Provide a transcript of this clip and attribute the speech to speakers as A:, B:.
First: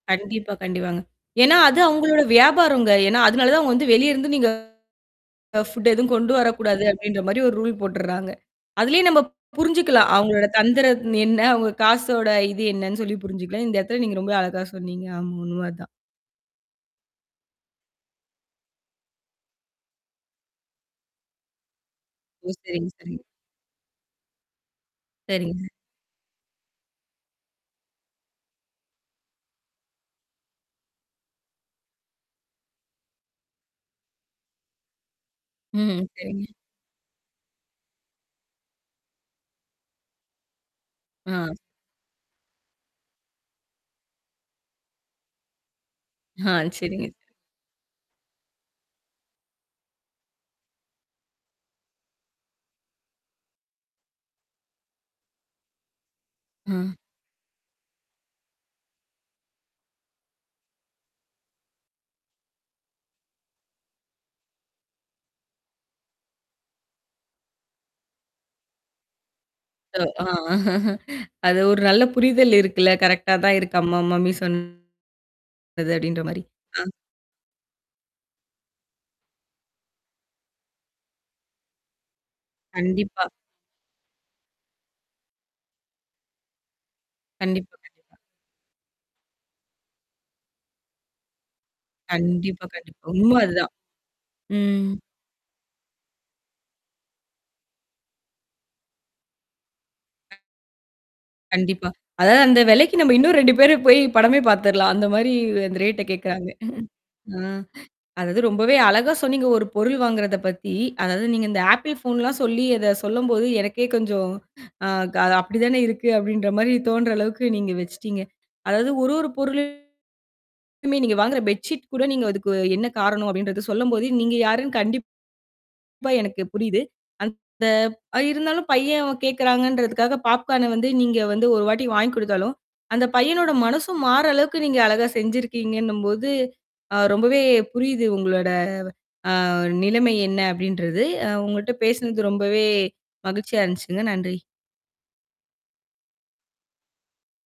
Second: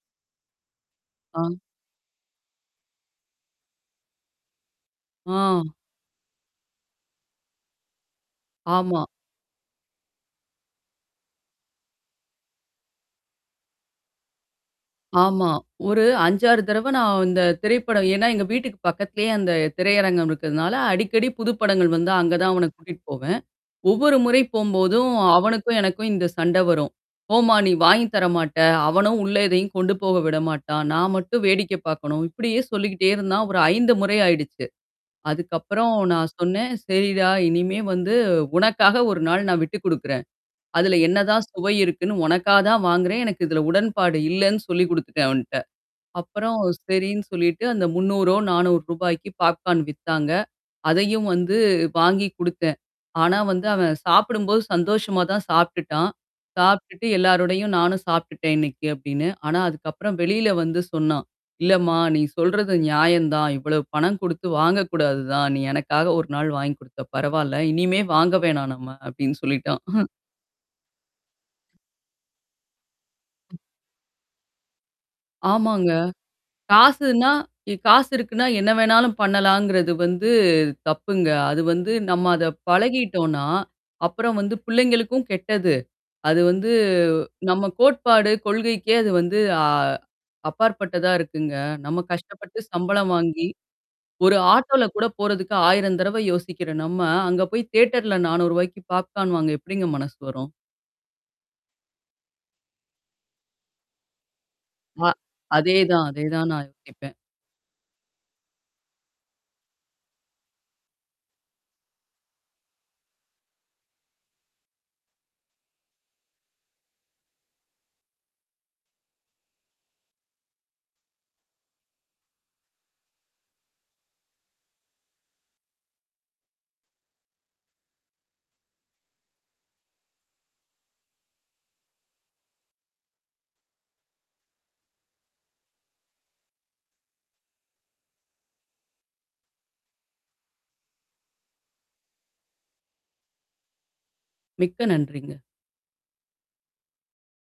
A: கண்டிப்பா கண்டிப்பாங்க.
B: ஆ.
A: ஏன்னா அது அவுங்களோட வியாபாரம்ங்க. ஏன்னா அதுனால தான் அவுங்க வந்து வெளியிருந்து நீங்க
B: ஆ.
A: ஃபுட் எதுவும் கொண்டு வரக்கூடாது அப்டின்ற மாரி ஒரு ரூல் போட்டுறாங்க.
B: ஆமா.
A: அதிலியே நாம புருஞ்சுக்கலாம். அவங்களோட தந்திரம் என்ன அவுங்க காசோட இது என்னனு சொல்லி புருஞ்சுக்கலாம். இந்த இடத்தில நீங்க ரொம்பவே அழகா சொன்னீங்க ஆம்
B: ஆமா.
A: உண்ம தான்.
B: ஒரு 5-6 தடவ நான் இந்த திரைப்படம் ஏன்னா எங்க வீட்டுக்கு பக்கத்லயே அந்த திரையரங்கம் இருக்றதுனால, அடிக்கடி புது படங்கள் வந்தால்
A: ஓ!
B: அங்கேதான் அவனைக்
A: சரிங்க,
B: கூட்டிட்டு
A: சரிங்க.
B: போவேன். ஒவ்வொரு முறை போகும்போதும்,
A: சரிங்க.
B: அவனுக்கும் எனக்கும் இந்த சண்ட வரும். "போம்மா நீ வாங்கி தர மாட்ட". அவனும் உள்ள எதையும் கொண்டு போக விடமாட்டான். நான் மட்டும் வேடிக்கை பாக்கணும். இப்படியே சொல்லிக்கிட்டே இருந்தான். ஒரு 5 முறை ஆயிடுச்சு. அதுக்கப்புறம்
A: ம்
B: நான்
A: சரிங்க.
B: சொன்னேன், சரிடா இனிமேல் வந்து உனக்காக 1 நாள் நான் விட்டுக் குடுக்கிறேன். அதில என்னதான்
A: அ.
B: சுவை இருக்குன்னு உனக்காக தான் வாங்குறேன். எனக்கு இதில உடன்பாடு இல்லனு சொல்லிக் குடுத்துட்டேன் அவன்ட்ட.
A: ஆ
B: அப்பறம்
A: சரிங்க.
B: சரின்னு சொல்லிட்டு அந்த 300றோ, 400றோ ரூபாய்க்கு பாப்கார்ன் வித்தாங்க. அதையும் வந்து வாங்கிக் குடுத்தேன். ஆனா வந்து அவன் சாப்பிடும்போது சந்தோஷமா தான் சாப்ட்டுட்டான்.
A: அ.
B: சாப்ட்டுட்டு எல்லாரோடையும் நானும் சாப்புட்டேன் இன்னைக்கி அப்டின்னு. ஆனா அதுக்கப்புறம் வெளில வந்து சொன்னான். இல்லம்மா நீ சொல்றது நியாயம் தான். இவ்வளவு பணம் குடுத்து வாங்கக்கூடாது தான். நீ எனக்காக ஒரு நாள் வாங்கிக் குடுத்தா பரவாயில்ல. இனிமே வாங்க வேணாம் நம்ம. அப்டின்னு சொல்லிட்டான்.
A: அது ஒரு நல்ல புரிதல் இருக்குல்ல கரெக்ட்டா தான் இருக்கு நம்ம மம்மி சொன்னது
B: ஆமாங்க.
A: அப்டின்ற மாரி. அ.
B: காசுனா இ காசு இருக்குனா என்ன வேணாலும் பண்ணலாங்கிறது வந்து தப்புங்க. அது வந்து நம்ம அத
A: கண்டிப்பா.
B: பழகிட்டோன்னா, அப்புறம் வந்து புள்ளைங்களுக்கும் கெட்டது. அது வந்து நம்ம
A: கண்டிப்பாங்க.
B: கோட்பாடு கொள்கைக்கே அது வந்து அ அப்பாற்பட்டதா இருக்குங்க. நம்ம கஷ்டப்பட்டு
A: கண்டிப்பா, கண்டிப்பா.
B: சம்பளம்
A: உண்ம
B: வாங்கி
A: அதான்.
B: ஒரு ஆட்டோல
A: ம்.
B: கூட போறதுக்கு 1000 தரவ யோசிக்கிற நம்ம, அங்கே போய் தியேட்டர்ல ₹400 க்கு பாப்கார்ன் வாங்க எப்டிங்க மனசு வரும்?
A: கண்டிப்பா. அதாவது அந்த வெலைக்கு நாம இன்னும் 2 பேர் போய் படமே பார்த்துரலாம். அந்த
B: அ
A: மாரி அந்த ரேட் ட
B: அதேதான்
A: கேட்கிறாங்க.
B: அதேதான் நான் யோசிப்பேன்.
A: அ அதாவது ரொம்பவே அழகா சொன்னீங்க, ஒரு பொருள் வாங்குறதப் பத்தி அதாவது நீங்க இந்த ஆப்பிள் ஃபோன் லாம் சொல்லி அத சொல்லம்போது எனக்கே கொஞ்ச அப்டித்தானே இருக்கு. அப்டின்ற மாரி தோன்ற அளவுக்கு நீங்க வெச்சிட்டீங்க. அதாவது ஒரு ஒரு பொருளும் மே நீங்க வாங்குற பெட்ஷீட் கூட நீங்க அதுக்கு என்ன காரணம் அப்டின்றத சொல்லம்போது நீங்க யாருன்னு கண்டிப்பா எனக்கு புரியுது. அந்த இருந்தாலும் பையன் கேட்கிறாங்கன்றதுக்காக பாப்கார்ன் வந்து நீங்க வந்து ஒரு வாட்டி வாங்கிக் குடுத்தாலும், அந்த பையனோட மனசும் மாற்ர அளவுக்கு நீங்க அழகா செஞ்சிருக்கீங்கன்னும்போது, ரொம்பவே புரியுது உங்களோட அ நிலைமை என்ன அப்டின்றது. அ உங்கள்ட்ட பேசினது ரொம்பவே மகிழ்ச்சியா இருந்துச்சுங்க நன்றி.
B: மிக்க நன்றிங்க.